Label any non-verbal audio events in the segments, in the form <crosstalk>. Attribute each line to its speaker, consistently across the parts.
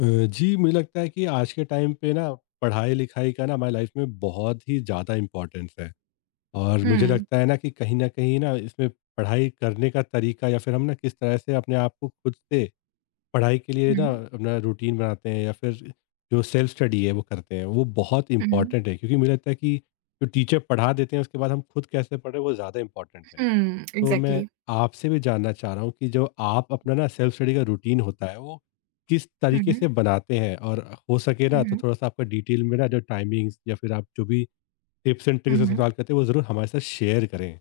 Speaker 1: जी, मुझे लगता है कि आज के टाइम पे ना पढ़ाई-लिखाई का ना हमारी लाइफ में बहुत ही ज़्यादा इम्पोर्टेंस है और मुझे
Speaker 2: Hmm.
Speaker 1: लगता है ना कि कहीं न कहीं ना इसमें पढ़ाई करने का तरीका या फिर हम ना किस तरह से अपने आप को खुद से पढ़ाई के लिए ना
Speaker 2: Hmm.
Speaker 1: अपना रूटीन बनाते हैं या फिर जो सेल्फ स्टडी है वो करते हैं, वो बहुत
Speaker 2: Hmm.
Speaker 1: इम्पोर्टेंट है क्योंकि मुझे लगता है कि जो टीचर पढ़ा देते हैं उसके बाद हम खुद कैसे पढ़ें वो ज़्यादा इम्पोर्टेंट है।
Speaker 2: Hmm.
Speaker 1: तो मैं
Speaker 2: Exactly.
Speaker 1: आपसे भी जानना चाह रहा हूँ कि जो आप अपना ना सेल्फ स्टडी का रूटीन होता है वो किस तरीके
Speaker 2: Hmm.
Speaker 1: से बनाते हैं और हो सके ना तो
Speaker 2: Hmm.
Speaker 1: थोड़ा सा आपका डिटेल में ना जो टाइमिंग्स या फिर आप जो भी टिप्स एंड ट्रिक्स
Speaker 2: Hmm.
Speaker 1: इस्तेमाल करते हैं वो ज़रूर हमारे साथ शेयर करें।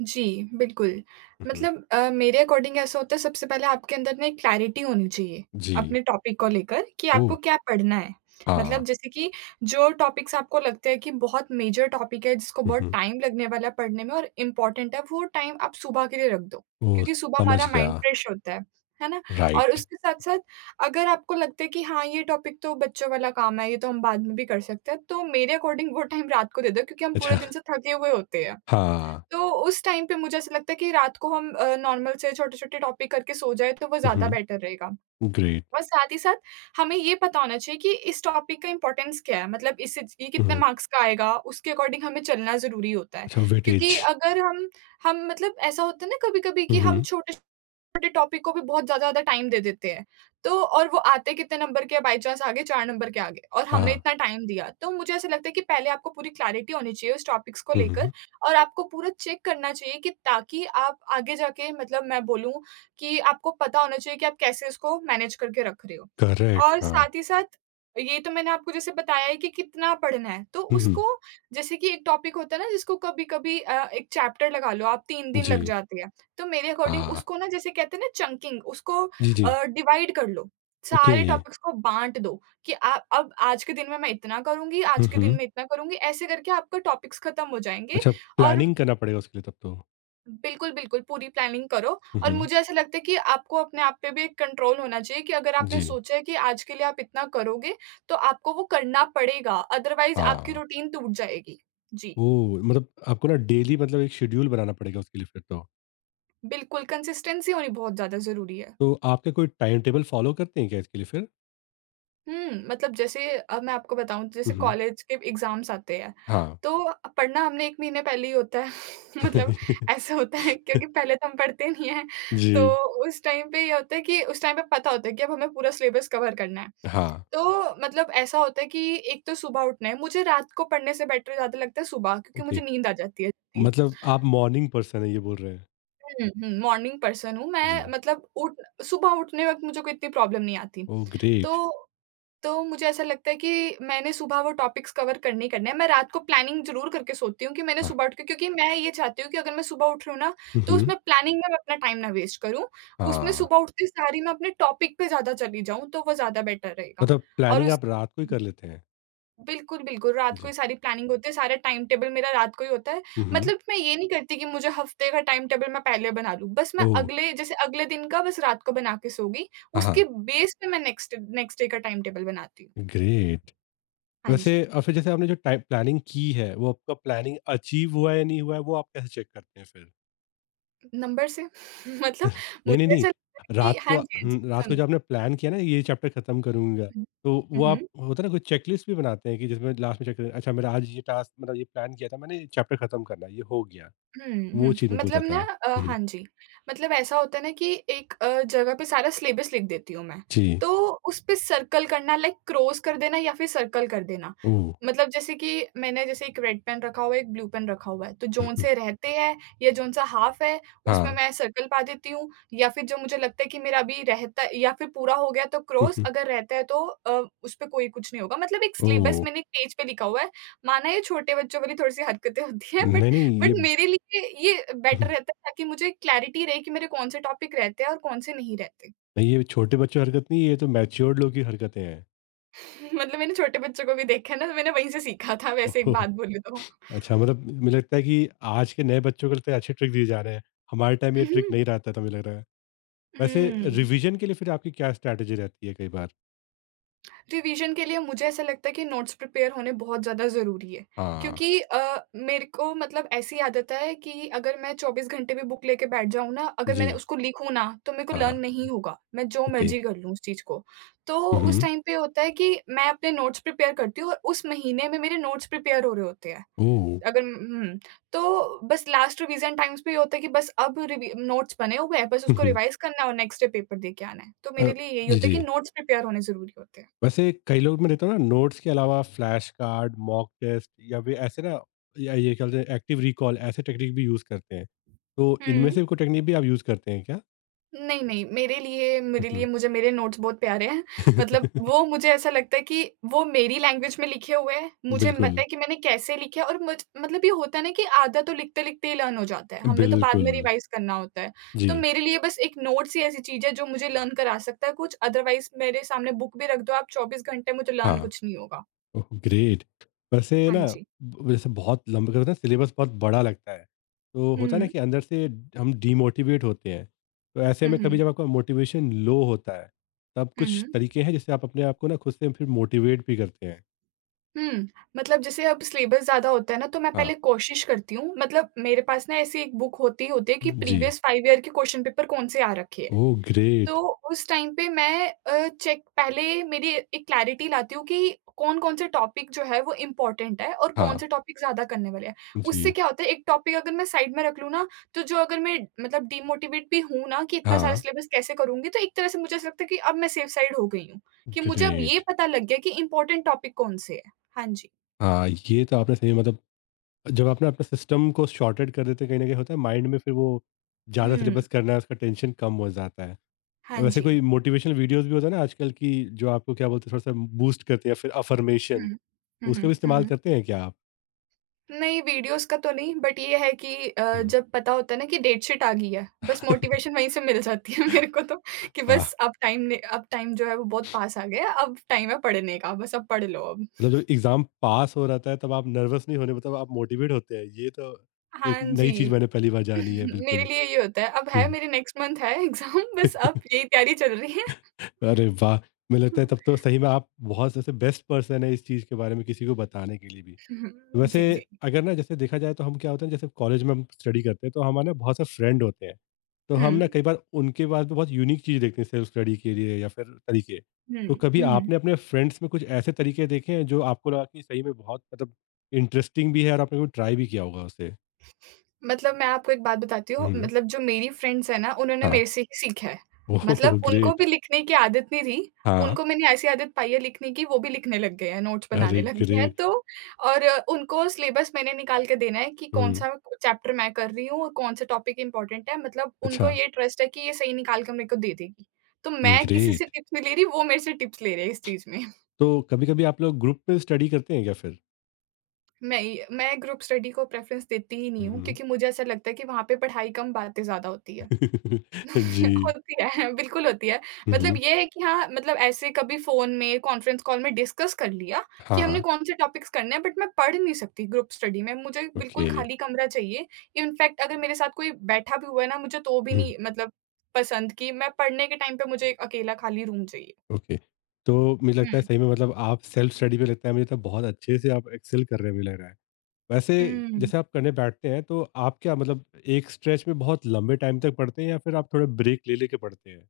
Speaker 2: जी, बिल्कुल।
Speaker 1: हम्म,
Speaker 2: मतलब मेरे अकॉर्डिंग ऐसा होता है सबसे पहले आपके अंदर ना एक क्लैरिटी होनी चाहिए,
Speaker 1: जी।
Speaker 2: अपने टॉपिक को लेकर कि
Speaker 1: ओ
Speaker 2: आपको क्या पढ़ना है।
Speaker 1: हाँ।
Speaker 2: मतलब जैसे कि जो टॉपिक्स आपको लगते हैं कि बहुत मेजर टॉपिक है जिसको बहुत
Speaker 1: हम्म,
Speaker 2: टाइम लगने वाला है पढ़ने में और इम्पोर्टेंट है, वो टाइम आप सुबह के लिए रख दो,
Speaker 1: ओ
Speaker 2: क्योंकि सुबह
Speaker 1: समझ
Speaker 2: हमारा
Speaker 1: गया।
Speaker 2: माइंड फ्रेश होता है ना? और
Speaker 1: राइट।
Speaker 2: उसके साथ-साथ अगर आपको लगता है कि हाँ, ये टॉपिक तो बच्चों वाला काम है, ये तो हम बाद में भी कर सकते हैं, तो मेरे अकॉर्डिंग वो टाइम रात को दे दो क्योंकि हम पूरे
Speaker 1: अच्छा
Speaker 2: दिन से थके हुए होते हैं।
Speaker 1: हाँ।
Speaker 2: तो उस टाइम पे मुझे ऐसा लगता है कि रात को हम नॉर्मल से छोटे-छोटे टॉपिक करके सो जाएँ तो वो ज़्यादा
Speaker 1: हम्म,
Speaker 2: बेटर रहेगा।
Speaker 1: ग्रेट।
Speaker 2: और साथ ही साथ हमें ये पता होना चाहिए कि इस टॉपिक का इम्पोर्टेंस क्या है? मतलब इससे ये कितने
Speaker 1: हम्म,
Speaker 2: मार्क्स का आएगा, उसके अकॉर्डिंग हमें चलना ज़रूरी होता है।
Speaker 1: अच्छा
Speaker 2: क्योंकि
Speaker 1: वेटेज।
Speaker 2: अगर हम मतलब ऐसा होता है ना कभी-कभी कि हम
Speaker 1: हम्म,
Speaker 2: छोटे छोटे टॉपिक को भी बहुत ज़्यादा ज़्यादा टाइम दे देते हैं। तो और वो आते कितने नंबर के हैं बाय चांस आगे 4 नंबर के आगे और हमने
Speaker 1: हाँ।
Speaker 2: इतना टाइम दिया। तो मुझे ऐसा लगता है कि पहले आपको पूरी क्लैरिटी होनी चाहिए उस टॉपिक्स को
Speaker 1: हम्म,
Speaker 2: लेकर और आपको पूरा चेक करना चाहिए कि ताकि आप आगे जाके मतलब मैं बोलूँ कि आपको पता होना चाहिए कि आप कैसे उसको मैनेज करके रख रहे हो।
Speaker 1: करेक्ट
Speaker 2: और
Speaker 1: हाँ।
Speaker 2: साथ ही साथ ये तो मैंने आपको जैसे बताया है कि कितना पढ़ना है। तो
Speaker 1: हम्म,
Speaker 2: उसको जैसे कि एक टॉपिक होता है ना जिसको कभी-कभी 1 चैप्टर लगा लो आप 3 दिन लग
Speaker 1: जी।
Speaker 2: जाते हैं। तो मेरे अकॉर्डिंग
Speaker 1: हाँ।
Speaker 2: उसको ना जैसे कहते हैं ना चंकिंग उसको
Speaker 1: जी जी।
Speaker 2: डिवाइड कर लो।
Speaker 1: ओके।
Speaker 2: सारे टॉपिक्स को बाँट दो कि आ अब आज के दिन में मैं इतना करूँगी, आज के दिन में इतना करूँगी, ऐसे करके आपका टॉपिक्स खत्म हो जाएँगे
Speaker 1: अच्छा,
Speaker 2: और
Speaker 1: प्लानिंग करना पड़ेगा उसके लिए तब तो।
Speaker 2: बिल्कुल, बिल्कुल पूरी प्लानिंग करो
Speaker 1: हुँ,
Speaker 2: और
Speaker 1: हुँ।
Speaker 2: मुझे ऐसा लगता है कि आपको अपने आप पे भी एक कंट्रोल होना चाहिए कि अगर आपने
Speaker 1: जी,
Speaker 2: सोचा है कि आज के लिए आप इतना करोगे, तो आपको वो करना पड़ेगा, अदरवाइज़ आपकी
Speaker 1: हाँ।
Speaker 2: रूटीन टूट जाएगी। जी,
Speaker 1: ओह! मतलब आपको ना डेली मतलब एक शेड्यूल बनाना पड़ेगा उसके लिए फिर तो।
Speaker 2: बिल्कुल कंसिस्टेंसी होनी बहुत ज़्यादा ज़रूरी है।
Speaker 1: तो आपका कोई टाइम टेबल फ़ॉलो करते हैं क्या इसके लिए फिर?
Speaker 2: हुँ, मतलब जैसे अब मैं आपको बताऊँ
Speaker 1: हुँ,
Speaker 2: जैसे
Speaker 1: हुँ।
Speaker 2: कॉलेज के एग्ज़ाम्स आते हैं,
Speaker 1: हाँ।
Speaker 2: तो पढ़ना हमने 1 महीने पहले ही होता है <laughs> मतलब
Speaker 1: <laughs>
Speaker 2: ऐसा होता है क्योंकि पहले तो हम पढ़ते नहीं हैं,
Speaker 1: जी,
Speaker 2: तो उस टाइम पे ये होता है कि उस टाइम पे पता होता है कि अब हमें पूरा सिलेबस कवर करना है।
Speaker 1: हाँ।
Speaker 2: तो मतलब ऐसा होता है कि एक तो सुबह उठना है, मुझे रात को पढ़ने से बेटर ज़्यादा लगता है सुबह क्योंकि
Speaker 1: ओके,
Speaker 2: मुझे नींद आ जाती है जल्दी।
Speaker 1: मतलब आप मॉर्निंग पर्सन हैं ये बोल रहे हैं?
Speaker 2: हुँ, हुँ, मॉर्निंग पर्सन हूँ मैं
Speaker 1: जी।
Speaker 2: मतलब उठ सुबह उठने वक़्त मुझे कोई इतनी प्रॉब्लम नहीं आती।
Speaker 1: Oh great!
Speaker 2: तो तो मुझे ऐसा लगता है कि मैंने सुबह वो टॉपिक्स कवर करने ही करने हैं। मैं रात को प्लानिंग ज़रूर करके सोती हूँ कि मैंने
Speaker 1: हाँ।
Speaker 2: सुबह उठ के क्योंकि मैं ये चाहती हूँ कि अगर मैं सुबह उठ रही हूँ ना,
Speaker 1: हुँ,
Speaker 2: तो
Speaker 1: हुँ।
Speaker 2: उसमें प्लानिंग में मैं अपना टाइम ना वेस्ट करूँ। उसमें
Speaker 1: हाँ,
Speaker 2: सुबह उठते सार ही मैं अपने टॉपिक पे ज़्यादा चली जाऊँ, तो वो ज़्यादा बेटर रहेगा।
Speaker 1: मतलब
Speaker 2: और
Speaker 1: प्लानिंग
Speaker 2: उस
Speaker 1: आप रात को ही कर लेते हैं?
Speaker 2: बिल्कुल, बिल्कुल, रात को
Speaker 1: जी।
Speaker 2: ही सारी प्लानिंग होती है, सारा टाइम टेबल मेरा रात को ही होता है।
Speaker 1: हुँ, हुँ।
Speaker 2: मतलब मैं ये नहीं करती कि मुझे हफ़्ते का टाइम टेबल मैं पहले बना लूँ। बस मैं
Speaker 1: ओह!
Speaker 2: अगले जैसे अगले दिन का बस रात को बना के सो गई,
Speaker 1: हाँ, हाँ।
Speaker 2: उसके बेस पे मैं नेक्स्ट नेक्स्ट डे का टाइम टेबल बनाती हूँ।
Speaker 1: ग्रेट!
Speaker 2: हाँ
Speaker 1: वैसे
Speaker 2: जी,
Speaker 1: और फिर जैसे आपने जो टाइम प्लानिंग की है, वो आपका प्लानिंग अचीव हुआ है या नहीं हुआ है, वो आप कैसे चेक करते हैं फिर?
Speaker 2: नंबर से <laughs> मतलब
Speaker 1: नहीं, नहीं,
Speaker 2: मुझे
Speaker 1: नहीं,
Speaker 2: ऐसा लगता है कि
Speaker 1: रात
Speaker 2: हाँ
Speaker 1: को
Speaker 2: जी, हाँ जी,
Speaker 1: हुँ, रात को
Speaker 2: समझ
Speaker 1: जो आपने
Speaker 2: गई।
Speaker 1: प्लान किया ना ये चैप्टर खत्म करूँगा, तो
Speaker 2: हुँ,
Speaker 1: वो आप
Speaker 2: हुँ,
Speaker 1: होता है ना कोई चेकलिस्ट भी बनाते हैं कि जिसमें लास्ट में चेक करें, अच्छा मेरा आज ये टास्क मतलब ये प्लान किया था मैंने ये चैप्टर खत्म करना है, ये हो गया।
Speaker 2: हुँ,
Speaker 1: वो चीज़
Speaker 2: हुँ।
Speaker 1: मैं पूछ रहा
Speaker 2: मतलब ना
Speaker 1: था। हुँ,
Speaker 2: हाँ जी, मतलब ऐसा होता है ना कि एक जगह पे सारा सिलेबस लिख देती हूँ मैं,
Speaker 1: जी।
Speaker 2: तो उस पे सर्कल करना लाइक क्रॉस कर देना या फिर सर्कल कर देना।
Speaker 1: ओह!
Speaker 2: मतलब जैसे कि मैंने जैसे एक रेड पेन रखा हुआ है, एक ब्लू पेन रखा हुआ है, तो जोन से
Speaker 1: <laughs>
Speaker 2: रहते हैं या जोन-सा हाफ है, उसमें
Speaker 1: हाँ।
Speaker 2: मैं सर्कल पा देती हूँ या फिर जो मुझे लगता है कि मेरा अभी रहता या फिर पूरा हो गया तो क्रॉस, अगर रहता है तो उस पे कोई कुछ नहीं होगा। मतलब एक सिलेबस
Speaker 1: ओह!
Speaker 2: मैंने एक पेज पे लिखा हुआ है, माना ये छोटे बच्चों वाली थोड़ी-सी हरकतें होती हैं
Speaker 1: नहीं,
Speaker 2: बट
Speaker 1: नहीं, ये <laughs>
Speaker 2: मेरे लिए ये बेटर
Speaker 1: हम्म,
Speaker 2: रहता है ताकि मुझे क्लैरिटी रहे कि मेरे कौन से टॉपिक रहते हैं और कौन से नहीं रहते।
Speaker 1: नहीं, ये छोटे बच्चों की हरकत नहीं है, ये तो मैच्योर्ड लोग की हरकतें हैं।
Speaker 2: <laughs> मतलब मैंने छोटे बच्चों को भी देखा है ना तो मैंने वहीं से सीखा था
Speaker 1: <laughs>
Speaker 2: वैसे एक
Speaker 1: ओह!
Speaker 2: बात बोलूँ तो।
Speaker 1: अच्छा, मतलब मुझे लगता है कि आज के नए बच्चों को लगता है अच्छे ट्रिक दिए जा रहे हैं। हमारे टाइम ये ट्रिक
Speaker 2: हुँ,
Speaker 1: नहीं रहता था, मुझे लग रहा है। वैसे
Speaker 2: हुँ।
Speaker 1: रिविज़न के लिए फिर आपकी क्या स्ट्रैटेजी रहती है कई बार?
Speaker 2: रिवीजन के लिए मुझे ऐसा लगता है कि नोट्स प्रिपेयर होने बहुत ज़्यादा ज़रूरी है
Speaker 1: हाँ।
Speaker 2: क्योंकि मेरे को मतलब ऐसी आदत है कि अगर मैं 24 घंटे भी बुक लेके बैठ जाऊँ ना, अगर
Speaker 1: जी।
Speaker 2: मैंने उसको लिखूँ ना, तो मेरे को
Speaker 1: हाँ।
Speaker 2: लर्न नहीं होगा। मैं जो
Speaker 1: ओके।
Speaker 2: मर्ज़ी कर लूँ उस चीज़ को। तो
Speaker 1: हुँ,
Speaker 2: उस
Speaker 1: हुँ।
Speaker 2: टाइम पे होता है कि मैं अपने नोट्स प्रिपेयर करती हूँ और उस महीने में मेरे नोट्स प्रिपेयर हो रहे होते हैं।
Speaker 1: ओह!
Speaker 2: अगर हुँ, तो बस लास्ट रिवीजन टाइम्स पे ये होता है कि बस अब रिवी नोट्स बने हुए हैं, बस
Speaker 1: हुँ,
Speaker 2: उसको
Speaker 1: हुँ।
Speaker 2: रिवाइज़ करना है और नेक्स्ट डे पेपर दे के आना है। तो
Speaker 1: अ,
Speaker 2: मेरे लिए यही
Speaker 1: जी,
Speaker 2: होता है
Speaker 1: जी।
Speaker 2: कि नोट्स प्रिपेयर होने ज़रूरी होते हैं।
Speaker 1: वैसे कई लोग मैं देखता हूँ ना नोट्स के अलावा फ्लैश कार्ड, मॉक टेस्ट या फिर ऐसे ना या ये क्या बोलते हैं एक्टिव रिकॉल ऐसे टेक्निक भी यूज़ करते हैं। तो इनमें
Speaker 2: हुँ।
Speaker 1: से कोई टेक्निक भी आप यूज़ करते हैं क्या?
Speaker 2: नहीं, नहीं, मेरे लिए
Speaker 1: हुँ,
Speaker 2: मेरे
Speaker 1: हुँ।
Speaker 2: लिए मुझे मेरे नोट्स बहुत प्यारे हैं। मतलब वो
Speaker 1: <laughs>
Speaker 2: मुझे ऐसा लगता है कि वो मेरी लैंग्वेज में लिखे हुए हैं, मुझे
Speaker 1: बिल्कुल।
Speaker 2: पता है कि मैंने कैसे लिखे हैं और मुझ मतलब ये होता है ना कि आधा तो लिखते-लिखते ही लर्न हो जाता है,
Speaker 1: बिल्कुल,
Speaker 2: हमने तो बाद में
Speaker 1: बिल्कुल।
Speaker 2: रिवाइज़ करना होता है। तो
Speaker 1: जी।
Speaker 2: मेरे लिए बस एक नोट्स ही ऐसी चीज़ है जो मुझे लर्न करा सकता है कुछ, अदरवाइज़ मेरे सामने बुक भी रख दो आप 24 घंटे मुझे लर्न कुछ नहीं होगा।
Speaker 1: Oh, great! वैसे
Speaker 2: हाँ
Speaker 1: ना
Speaker 2: जी।
Speaker 1: ब वैसे बहुत लंबा क्या होता है सिलेबस बहुत बड़ा लगता है। तो
Speaker 2: हुँ,
Speaker 1: होता है ना
Speaker 2: हुँ।
Speaker 1: कि अंदर से हम डीमोटिवेट होते हैं। तो ऐसे
Speaker 2: हुँ,
Speaker 1: में कभी
Speaker 2: हुँ।
Speaker 1: जब आपका मोटिवेशन लो होता है, तब
Speaker 2: हुँ,
Speaker 1: कुछ
Speaker 2: हुँ।
Speaker 1: तरीके हैं जिससे आप अपने आप को ना खुद से फिर मोटिवेट भी करते हैं?
Speaker 2: हुँ, मतलब जैसे अब सिलेबस ज़्यादा होता है ना, तो मैं
Speaker 1: हाँ।
Speaker 2: पहले कोशिश करती हूँ मतलब मेरे पास ना ऐसी एक बुक होती होती है कि
Speaker 1: हुँ। जी।
Speaker 2: प्रीवियस 5 ईयर के क्वेश्चन पेपर कौन से आ रखे हैं।
Speaker 1: ओह,
Speaker 2: तो
Speaker 1: ग्रेट!
Speaker 2: उस टाइम पे मैं चेक पहले मेरी एक क्लैरिटी लाती हूँ कि कौन-कौन से टॉपिक जो है वो इम्पोर्टेंट है और कौन
Speaker 1: हाँ।
Speaker 2: से टॉपिक ज़्यादा करने वाले हैं। उससे
Speaker 1: जी।
Speaker 2: क्या होता है एक टॉपिक अगर मैं साइड में रख लूँ ना, तो जो अगर मैं मतलब डिमोटिवेट भी हूँ ना कि इतना सारा
Speaker 1: हाँ,
Speaker 2: सिलेबस कैसे करूँगी, तो एक तरह से मुझे ऐसा लगता है कि अब मैं सेफ साइड हो गई हूँ, कि मुझे अब ये
Speaker 1: ग्रेट!
Speaker 2: पता लग गया कि इम्पोर्टेंट टॉपिक कौन से हैं। हाँ जी।
Speaker 1: हाँ, ये तो आपने सही मतलब जब आप ना अपने सिस्टम को सॉर्टेड कर देते हैं कहीं न कहीं होता है माइंड में फिर वो ज़्यादा
Speaker 2: हुँ।
Speaker 1: सिलेबस करना है उसका टेंशन कम हो जाता है।
Speaker 2: हाँ
Speaker 1: वैसे
Speaker 2: जी।
Speaker 1: कोई मोटिवेशनल वीडियोस भी होता है ना आजकल की जो आपको क्या बोलते हैं थोड़ा सा बूस्ट करते हैं या फिर अफर्मेशन
Speaker 2: हुँ। हुँ, हुँ,
Speaker 1: उसका भी
Speaker 2: हुँ,
Speaker 1: इस्तेमाल
Speaker 2: हुँ।
Speaker 1: करते हैं क्या आप।
Speaker 2: नहीं वीडियोज़ का तो नहीं बट ये है कि
Speaker 1: हम्म।
Speaker 2: जब पता होता है ना कि डेट शीट आ गई है, बस मोटिवेशन
Speaker 1: <laughs>
Speaker 2: वहीं से मिल जाती है <laughs> मेरे को तो कि
Speaker 1: वाह।
Speaker 2: बस अब टाइम ने अब टाइम जो है वो बहुत पास आ गया है, अब टाइम है पढ़ने का, बस अब पढ़ लो अब।
Speaker 1: मतलब जब एग्जाम पास हो रहा है तब आप नर्वस नहीं होने मतलब आप मोटिवेट होते हैं ये तो एक
Speaker 2: हाँ
Speaker 1: नई
Speaker 2: जी।
Speaker 1: चीज मैंने पहली बार
Speaker 2: <laughs>
Speaker 1: जानी है
Speaker 2: मेरे
Speaker 1: बिल्कुल।
Speaker 2: लिए ये होता है, अब है
Speaker 1: हम्म।
Speaker 2: मेरे नेक्स्ट मंथ है एग्ज़ाम बस अब यही तैयारी चल रही है।
Speaker 1: अरे वाह। मुझे लगता है तब तो
Speaker 2: <laughs>
Speaker 1: सही में आप बहुत ऐसे बेस्ट पर्सन है इस चीज के बारे में किसी को बताने के लिए भी।
Speaker 2: हुँ,
Speaker 1: वैसे
Speaker 2: जी, जी।
Speaker 1: अगर ना जैसे देखा जाए तो हम क्या होते हैं जैसे कॉलेज में हम स्टडी करते हैं तो हमारे ना बहुत से फ्रेंड होते हैं तो
Speaker 2: हुँ।
Speaker 1: हम ना कई बार उनके पास भी बहुत यूनिक चीज़ देखते हैं सेल्फ स्टडी के लिए या फिर तरीके।
Speaker 2: हुँ,
Speaker 1: तो कभी
Speaker 2: हुँ, हुँ।
Speaker 1: आपने अपने फ्रेंड्स में कुछ ऐसे तरीके देखे हैं जो आपको लगा कि सही में बहुत मतलब इंटरेस्टिंग भी है और आपने कभी ट्राई भी किया होगा उसे।
Speaker 2: मतलब मैं आपको एक बात बताती हूँ,
Speaker 1: हम्म
Speaker 2: मतलब जो मेरी फ्रेंड्स हैं ना, उन्होंने
Speaker 1: हाँ।
Speaker 2: मेरे से ही सीखा है।
Speaker 1: ओह
Speaker 2: मतलब उनको
Speaker 1: ग्रेट।
Speaker 2: भी लिखने की आदत नहीं थी,
Speaker 1: हाँ।
Speaker 2: उनको मैंने ऐसी आदत पाई है लिखने की, वो भी लिखने लग गए हैं, नोट्स
Speaker 1: अरे
Speaker 2: बनाने लग गए हैं।
Speaker 1: ग्रेट।
Speaker 2: तो और उनको सिलेबस मैंने निकाल के देना है कि
Speaker 1: हम्म।
Speaker 2: कौन-सा चैप्टर मैं कर रही हूँ और कौन-सा टॉपिक इम्पोर्टेंट है। मतलब
Speaker 1: अच्छा।
Speaker 2: उनको ये ट्रस्ट है कि ये सही निकाल के मेरे को दे देगी। तो मैं किसी से
Speaker 1: ग्रेट।
Speaker 2: टिप्स नहीं ले रही, वो मेरे से टिप्स ले रहे हैं इस चीज़ में। <laughs>
Speaker 1: तो कभी कभी आप लोग ग्रुप में स्टडी करते हैं क्या फिर।
Speaker 2: मैं ग्रुप स्टडी को प्रेफ़रेंस देती ही नहीं हूँ,
Speaker 1: हम्म।
Speaker 2: क्योंकि मुझे ऐसा लगता है कि वहाँ पे पढ़ाई कम, बातें ज़्यादा होती है।
Speaker 1: <laughs> जी।
Speaker 2: <laughs> होती है, बिल्कुल होती है। मतलब
Speaker 1: हम्म।
Speaker 2: ये है कि हाँ, मतलब ऐसे कभी फ़ोन में, कॉन्फ्रेंस कॉल में डिस्कस कर लिया कि
Speaker 1: हाँ
Speaker 2: हमने
Speaker 1: हाँ।
Speaker 2: कौन से टॉपिक्स करने हैं बट मैं पढ़ नहीं सकती ग्रुप स्टडी में, मुझे
Speaker 1: ओके।
Speaker 2: बिल्कुल
Speaker 1: <laughs>
Speaker 2: खाली कमरा चाहिए। इनफैक्ट अगर मेरे साथ कोई बैठा भी हुआ है ना, मुझे तो भी
Speaker 1: हुँ,
Speaker 2: नहीं मतलब पसंद कि मैं पढ़ने के टाइम पे मुझे एक अकेला खाली रूम चाहिए।
Speaker 1: ओके। तो मुझे लगता
Speaker 2: हुँ।
Speaker 1: है सही में मतलब आप सेल्फ स्टडी पे लगता है मुझे तो बहुत अच्छे से आप एक्सेल कर रहे हैं मुझे लग रहा है। वैसे
Speaker 2: हुँ।
Speaker 1: जैसे आप करने बैठते हैं तो आप क्या मतलब एक स्ट्रेच में बहुत लंबे टाइम तक पढ़ते हैं या फिर आप थोड़ा ब्रेक ले लेके पढ़ते हैं?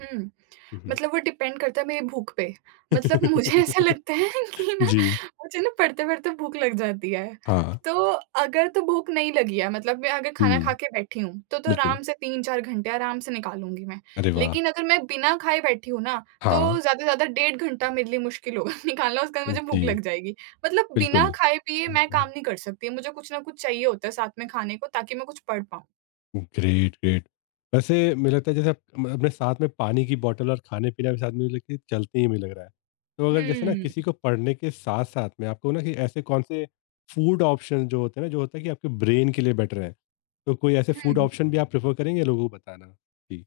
Speaker 2: हुँ।
Speaker 1: हुँ, हुँ।
Speaker 2: मतलब वो डिपेंड करता है मेरी भूख पे। मतलब मुझे ऐसा
Speaker 1: <laughs>
Speaker 2: लगता है <laughs> कि ना
Speaker 1: जी,
Speaker 2: मुझे ना पढ़ते-पढ़ते भूख लग जाती है।
Speaker 1: हाँ।
Speaker 2: तो अगर तो भूख नहीं लगी है मतलब मैं अगर खाना खा
Speaker 1: हुँ,
Speaker 2: के बैठी हूँ, तो
Speaker 1: बिल्कुल।
Speaker 2: आराम से 3-4 घंटे आराम से निकालूँगी मैं।
Speaker 1: अरे वाह!
Speaker 2: लेकिन अगर मैं बिना खाए बैठी हूँ ना,
Speaker 1: हाँ,
Speaker 2: तो ज़्यादा से ज़्यादा डेढ़ घंटा मेरे लिए मुश्किल होगा <laughs> निकालना। उसके बाद मुझे भूख
Speaker 1: जी,
Speaker 2: लग जाएगी। मतलब बिना
Speaker 1: बिल्कुल।
Speaker 2: खाए-पिए मैं काम नहीं कर सकती, मुझे कुछ ना कुछ चाहिए होता है साथ में खाने को ताकि मैं कुछ पढ़ पाऊँ।
Speaker 1: Great, great. वैसे मुझे लगता है जैसे आप म अपने साथ में पानी की बॉटल और खाने-पीने के साथ मुझे लगता है चलती ही मुझे लग रहा है। तो अगर जैसे ना किसी
Speaker 2: हुँ।
Speaker 1: को पढ़ने के साथ-साथ में आपको ना कि ऐसे कौन से फूड ऑप्शन जो होते हैं ना, जो होता है कि आपके ब्रेन के लिए बेटर है। तो कोई ऐसे फूड
Speaker 2: हुँ।
Speaker 1: ऑप्शन भी आप प्रेफ़र करेंगे लोगों को बताना? जी।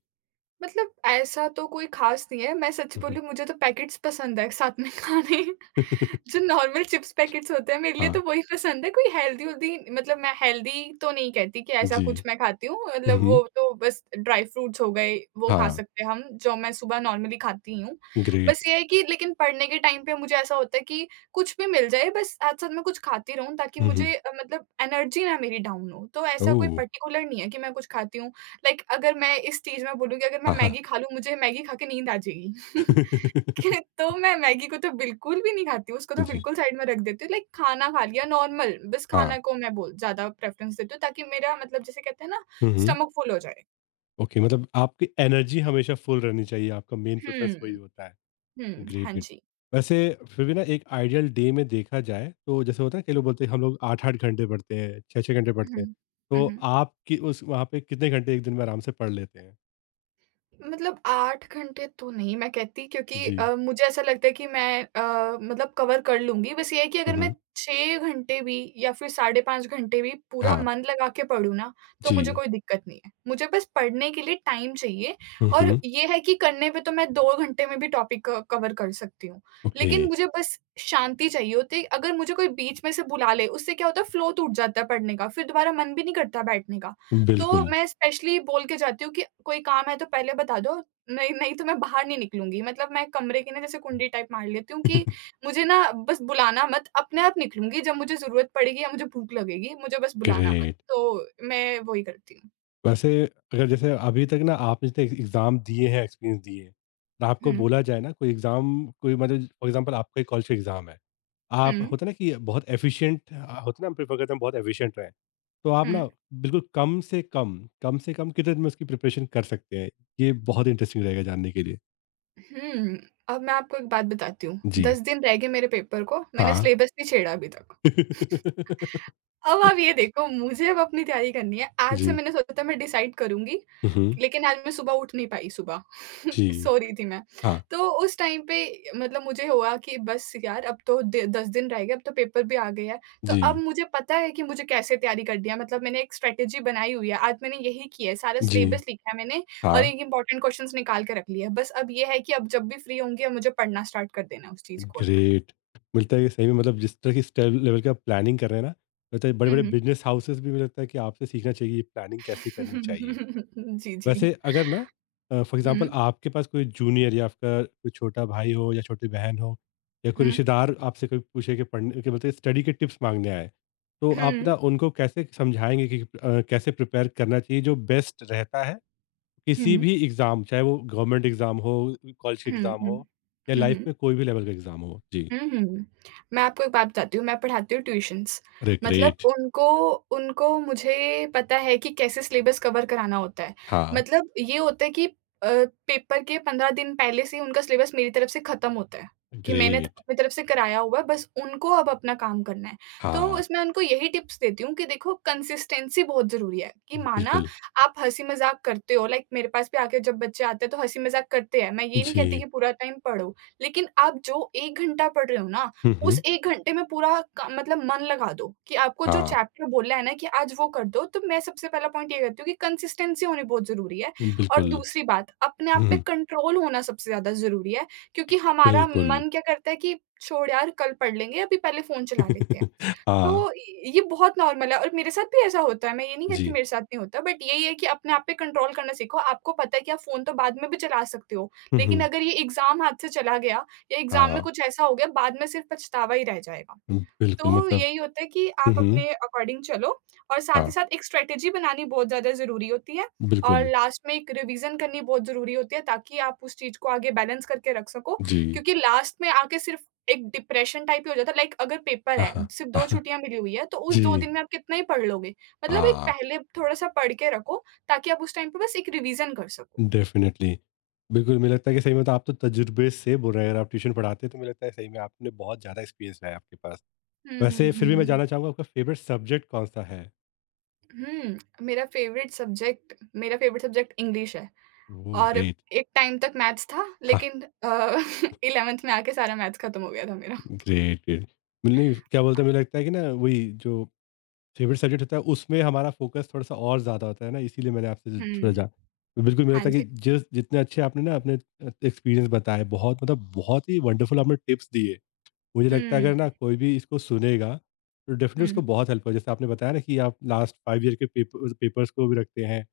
Speaker 2: मतलब ऐसा तो कोई ख़ास नहीं है, मैं सच
Speaker 1: हुँ, हुँ।
Speaker 2: बोलूँ मुझे तो पैकेट्स पसंद है साथ में खाने।
Speaker 1: <laughs>
Speaker 2: जो नॉर्मल चिप्स पैकेट्स होते हैं, मेरे लिए
Speaker 1: हाँ,
Speaker 2: तो वही पसंद है, कोई हेल्दी-वेल्दी मतलब मैं हेल्दी तो नहीं कहती कि ऐसा
Speaker 1: जी।
Speaker 2: कुछ मैं खाती हूँ,
Speaker 1: हुँ,
Speaker 2: मतलब
Speaker 1: हुँ।
Speaker 2: वो तो बस ड्राई फ्रूट्स हो गए, वो खा
Speaker 1: हाँ,
Speaker 2: सकते हैं हम, जो मैं सुबह नॉर्मली खाती ही हूँ। बस
Speaker 1: ग्रेट।
Speaker 2: ये है कि लेकिन पढ़ने के टाइम पे मुझे ऐसा होता है कि कुछ भी मिल जाए, बस साथ-साथ मैं कुछ खाती रहूँ ताकि
Speaker 1: हुँ, हुँ।
Speaker 2: मुझे मतलब एनर्जी ना मेरी डाउन हो। तो ऐसा कोई
Speaker 1: ओह!
Speaker 2: पर्टिकुलर नहीं है कि मैं कुछ खाती हूँ। लाइक अगर मैं इस चीज़ में बोलूँ कि अगर मैं
Speaker 1: हाँ,
Speaker 2: मैगी खा लूँ, मुझे मैगी खा के नींद आ जाएगी।
Speaker 1: <laughs>
Speaker 2: <laughs>
Speaker 1: हाँ।
Speaker 2: <laughs> तो मैं मैगी को तो बिल्कुल भी नहीं खाती हूँ, उसको तो
Speaker 1: जी,
Speaker 2: बिल्कुल साइड में रख देती हूँ, लाइक खाना खा लिया नॉर्मल, बस
Speaker 1: हाँ।
Speaker 2: खाना को मैं बोल ज़्यादा प्रेफ़रेंस देती हूँ ताकि मेरा मतलब जिसे कहते हैं ना
Speaker 1: हुँ, हुँ।
Speaker 2: स्टमक फुल हो जाए।
Speaker 1: ओके मतलब आपकी एनर्जी हमेशा फुल रहनी चाहिए, आपका मेन प्रेफ़रेंस वही
Speaker 2: हुँ,
Speaker 1: होता है।
Speaker 2: हुँ,
Speaker 1: ग्रेट,
Speaker 2: हाँ
Speaker 1: ग्रेट।
Speaker 2: जी।
Speaker 1: वैसे फिर भी ना एक आइडियल डे में देखा जाए तो जैसे होता है कई लोग बोलते हैं हम लोग 8-8 घंटे पढ़ते हैं, 6-6 घंटे
Speaker 2: हुँ,
Speaker 1: पढ़ते हैं।
Speaker 2: हुँ,
Speaker 1: तो
Speaker 2: हुँ।
Speaker 1: आपकी उस वहाँ पे कितने घंटे एक दिन में आराम से पढ़ लेते हैं?
Speaker 2: मतलब 8 घंटे तो नहीं मैं कहती क्योंकि
Speaker 1: जी।
Speaker 2: मुझे ऐसा लगता है कि मैं मतलब कवर कर लूँगी। बस ये है कि
Speaker 1: हुँ,
Speaker 2: अगर मैं
Speaker 1: हुँ।
Speaker 2: 6 घंटे भी या फिर साढ़े 5 घंटे भी पूरा
Speaker 1: हाँ।
Speaker 2: मन लगा के पढूँ ना, तो मुझे
Speaker 1: जी।
Speaker 2: कोई दिक्कत नहीं है। मुझे बस पढ़ने के लिए टाइम चाहिए
Speaker 1: हुँ,
Speaker 2: और
Speaker 1: हुँ।
Speaker 2: ये है कि करने पे तो मैं 2 घंटे में भी टॉपिक क कवर कर सकती हूँ।
Speaker 1: ओके।
Speaker 2: लेकिन मुझे बस शांति चाहिए होती है। अगर मुझे कोई बीच में से बुला ले, उससे क्या होता है फ्लो टूट जाता है पढ़ने का, फिर दोबारा मन भी नहीं करता बैठने का। तो
Speaker 1: बिल्कुल।
Speaker 2: मैं स्पेशली बोल के जाती हूँ कि कोई काम है तो पहले बता दो, नहीं नहीं तो मैं बाहर नहीं निकलूँगी। मतलब मैं कमरे की ना जैसे कुंडी टाइप मार लेती हूँ कि
Speaker 1: <laughs>
Speaker 2: मुझे ना बस बुलाना मत, अपने आप निकलूँगी जब मुझे ज़रूरत पड़ेगी या मुझे भूख लगेगी, मुझे बस बुलाना मत।
Speaker 1: ग्रेट।
Speaker 2: तो मैं वही करती हूँ।
Speaker 1: वैसे अगर जैसे अभी तक ना आपने जितने एग्ज़ाम दिए हैं, एक्सपीरियंस दिए हैं, और आपको
Speaker 2: हुँ,
Speaker 1: बोला जाए ना कोई एग्ज़ाम कोई मतलब फॉर एग्ज़ाम्पल आपका ही कॉलेज का एग्ज़ाम है।
Speaker 2: हुँ,
Speaker 1: आप होता है ना कि बहुत एफ़िशिएंट होता है ना हम प्रेफ़र करते हैं हम बहुत एफ़िशिएंट रहें। तो आप
Speaker 2: हुँ,
Speaker 1: ना बिल्कुल कम से कम कितने दिन में उसकी प्रिपरेशन कर सकते हैं? ये बहुत इंटरेस्टिंग रहेगा जानने के लिए।
Speaker 2: हुँ। अब मैं आपको एक बात बताती हूँ,
Speaker 1: जी,
Speaker 2: 10 दिन रह गए मेरे पेपर को, मैंने
Speaker 1: हाँ।
Speaker 2: सिलेबस नहीं छेड़ा अभी तक।
Speaker 1: <laughs>
Speaker 2: अब आप ये देखो, मुझे अब अपनी तैयारी करनी है। आज से
Speaker 1: जी।
Speaker 2: मैंने सोचा था मैं डिसाइड करूँगी,
Speaker 1: हुँ, हुँ।
Speaker 2: लेकिन आज मैं सुबह उठ नहीं पाई सुबह।
Speaker 1: जी,
Speaker 2: <laughs> सो रही थी मैं।
Speaker 1: हाँ।
Speaker 2: तो उस टाइम पे मतलब मुझे हुआ कि बस यार अब तो द 10 दिन रह गए, अब तो पेपर भी आ गया है। तो अब
Speaker 1: जी,
Speaker 2: मुझे पता है कि मुझे कैसे तैयारी करनी है। मतलब मैंने एक स्ट्रैटेजी बनाई हुई है। आज मैंने यही किया है, सारा
Speaker 1: जी,
Speaker 2: सिलेबस लिखा है मैंने और
Speaker 1: हाँ।
Speaker 2: एक इम्पोर्टेंट क्वेश्चंस निकाल के रख लिया है। बस अब ये है कि अब जब भी फ्री होंगी अब मुझे पढ़ना स्टार्ट कर देना है उस चीज़ को लेकर।
Speaker 1: ग्रेट! मिलता है कि सही में मतलब जिस तरह की स्टाइल लेवल का प्लानिंग कर रहे हैं ना, लगता है
Speaker 2: हुँ,
Speaker 1: बड़े-बड़े
Speaker 2: हुँ।
Speaker 1: बिज़नेस हाउसेस भी मुझे लगता है कि आपसे सीखना चाहिए, प्लानिंग कैसे करनी चाहिए।
Speaker 2: <laughs> जी, जी।
Speaker 1: वैसे अगर ना फॉर एग्ज़ाम्पल
Speaker 2: हुँ,
Speaker 1: आपके पास कोई जूनियर या आपका कोई छोटा भाई हो या छोटी बहन हो या कोई
Speaker 2: हुँ।
Speaker 1: रिश्तेदार आपसे कोई पूछे कि पढ़ने के मतलब स्टडी के टिप्स माँगने आए, तो आप ना
Speaker 2: Hmm.
Speaker 1: उनको कैसे समझाएँगे कि कैसे प्रिपेयर करना चाहिए जो बेस्ट रहता है किसी भी
Speaker 2: Hmm.
Speaker 1: एग्ज़ाम, चाहे वो गवर्नमेंट एग्ज़ाम हो, कॉलेज के
Speaker 2: Hmm.
Speaker 1: Exam
Speaker 2: Hmm.
Speaker 1: हो
Speaker 2: Hı
Speaker 1: या लाइफ़ में कोई भी लेवल का एग्ज़ाम हो? जी।
Speaker 2: हुँ। मैं आपको एक बात बताती हूँ, मैं पढ़ाती हूँ ट्यूशन्स।
Speaker 1: अरे
Speaker 2: मतलब
Speaker 1: ग्रेट!
Speaker 2: उनको उनको मुझे पता है कि कैसे सिलेबस कवर कराना होता है।
Speaker 1: हाँ।
Speaker 2: मतलब ये होता है कि अ, पेपर के 15 दिन पहले से ही उनका सिलेबस मेरी तरफ से ख़त्म होता है, कि मैंने त
Speaker 1: ग्रेट!
Speaker 2: अपनी तरफ से कराया हुआ है, बस उनको अब अपना काम करना है। तो
Speaker 1: हाँ।
Speaker 2: इसमें उनको यही टिप्स देती हूँ कि देखो कंसिस्टेंसी बहुत ज़रूरी है, कि माना
Speaker 1: बिल्कुल।
Speaker 2: आप हँसी-मज़ाक करते हो, लाइक मेरे पास भी आके जब बच्चे आते हैं तो हँसी-मज़ाक करते हैं। मैं ये नहीं कहती
Speaker 1: जी।
Speaker 2: कि पूरा टाइम पढ़ो, लेकिन आप जो 1 घंटा पढ़ रहे हो ना,
Speaker 1: हुँ,
Speaker 2: उस
Speaker 1: हुँ।
Speaker 2: 1 घंटे में पूरा क मतलब मन लगा दो कि आपको जो
Speaker 1: हाँ।
Speaker 2: चैप्टर बोला है ना कि आज वो कर दो, तो मैं सबसे पहला पॉइंट ये कहती हूँ कि कंसिस्टेंसी होनी बहुत ज़रूरी है। और
Speaker 1: बिल्कुल।
Speaker 2: दूसरी बात, अपने आप पे
Speaker 1: हुँ,
Speaker 2: कंट्रोल होना सबसे ज़्यादा ज़रूरी है, क्योंकि हमारा
Speaker 1: बिल्कुल।
Speaker 2: मन क्या करता है कि छोड़ यार कल पढ़ लेंगे, अभी पहले फ़ोन चला लेते हैं।
Speaker 1: <laughs>
Speaker 2: तो
Speaker 1: हाँ।
Speaker 2: य ये बहुत नॉर्मल है और मेरे साथ भी ऐसा होता है, मैं ये नहीं कहती
Speaker 1: जी।
Speaker 2: मेरे साथ नहीं होता, बट यही है कि अपने आप पे कंट्रोल करना सीखो। आपको पता है कि आप फ़ोन तो बाद में भी चला सकते हो,
Speaker 1: हुँ,
Speaker 2: लेकिन
Speaker 1: हुँ।
Speaker 2: अगर ये एग्ज़ाम हाथ से चला गया या एग्ज़ाम में
Speaker 1: हाँ।
Speaker 2: कुछ ऐसा हो गया, बाद में सिर्फ़ पछतावा ही रह जाएगा।
Speaker 1: बिल्कुल
Speaker 2: तो
Speaker 1: मतलब
Speaker 2: यही होता है कि आप
Speaker 1: हुँ, हुँ।
Speaker 2: अपने अकॉर्डिंग चलो और साथ
Speaker 1: हाँ।
Speaker 2: ही साथ एक स्ट्रेटेजी बनानी बहुत ज़्यादा ज़रूरी होती है और
Speaker 1: बिल्कुल।
Speaker 2: लास्ट में एक रिवीजन करनी बहुत ज़रूरी होती है ताकि आप उस चीज़ को आगे बैलेंस करके रख सको
Speaker 1: जी।
Speaker 2: क्योंकि लास्ट में आके सिर्फ एक डिप्रेशन टाइप ही हो जाता है। लाइक अगर पेपर
Speaker 1: हाँ,
Speaker 2: है
Speaker 1: हाँ।
Speaker 2: सिर्फ 2
Speaker 1: हाँ,
Speaker 2: छुट्टियाँ मिली हुई है तो उस 2
Speaker 1: जी।
Speaker 2: दिन में आप कितना ही पढ़ लोगे? मतलब एक
Speaker 1: हाँ।
Speaker 2: पहले थोड़ा-सा पढ़ के रखो ताकि आप उस टाइम पे बस एक रिवीजन कर सको।
Speaker 1: डेफ़िनिटली। बिल्कुल, मुझे लगता है कि सही में तो आप तो तजुर्बे से बोल रहे हैं अगर आप ट्यूशन पढ़ाते हैं तो मुझे लगता है सही में आपने बहुत ज़्यादा एक्सपीरियंस है आपके पास।
Speaker 2: हुँ, हुँ,
Speaker 1: वैसे
Speaker 2: हुँ,
Speaker 1: फिर भी
Speaker 2: हुँ,
Speaker 1: मैं
Speaker 2: हुँ।
Speaker 1: जानना चाहूँगा आपका फ़ेवरेट सब्जेक्ट कौन-सा है?
Speaker 2: हुँ, मेरा फ़ेवरेट सब्जेक्ट इंग्लिश है।
Speaker 1: ओह
Speaker 2: और
Speaker 1: ग्रेट!
Speaker 2: एक टाइम तक मैथ्स था लेकिन 11th <laughs> में आके सारा मैथ्स खत्म हो गया था मेरा।
Speaker 1: Great, great. नहीं, क्या बोलते हैं मुझे लगता है कि ना वही जो फेवरेट सब्जेक्ट होता है उसमें हमारा फोकस थोड़ा-सा और ज़्यादा होता है ना इसीलिए मैंने आपसे ज थोड़ा
Speaker 2: हुँ,
Speaker 1: जा। तो बिल्कुल मुझे
Speaker 2: हाँ
Speaker 1: लगता है कि
Speaker 2: जी।
Speaker 1: जिस जितने अच्छे आपने ना अपने एक्सपीरियंस बताए बहुत मतलब बहुत ही वंडरफुल आपने टिप्स दिए। मुझे लगता है अगर ना
Speaker 2: हुँ,
Speaker 1: कोई भी इसको सुनेगा तो डेफ़िनेटली उसको
Speaker 2: हुँ,
Speaker 1: बहुत हेल्प हो जैसे आपने बताया ना कि आप लास्ट 5 ईयर के पेपर्स को भी रखते हैं,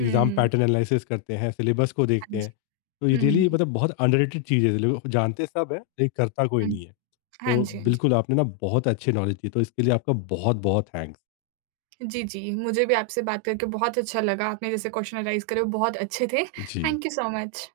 Speaker 1: एग्ज़ाम पैटर्न एनालिसिस करते हैं, सिलेबस को देखते
Speaker 2: हाँ जी।
Speaker 1: हैं। तो ये
Speaker 2: हुँ, हुँ,
Speaker 1: रियली
Speaker 2: हुँ,
Speaker 1: मतलब बहुत अंडररेटेड चीज़ है, लोग जानते सब है लेकिन करता कोई
Speaker 2: हुँ।
Speaker 1: नहीं है।
Speaker 2: हाँ
Speaker 1: तो
Speaker 2: जी, हाँ जी।
Speaker 1: बिल्कुल आपने ना बहुत अच्छे नॉलेज दी, तो इसके लिए आपका बहुत-बहुत थैंक्स।
Speaker 2: जी, जी, मुझे भी आपसे बात करके बहुत अच्छा लगा। आपने जैसे क्वेश्चन एनालाइज़ करे वो बहुत अच्छे थे।
Speaker 1: जी।
Speaker 2: Thank you so much.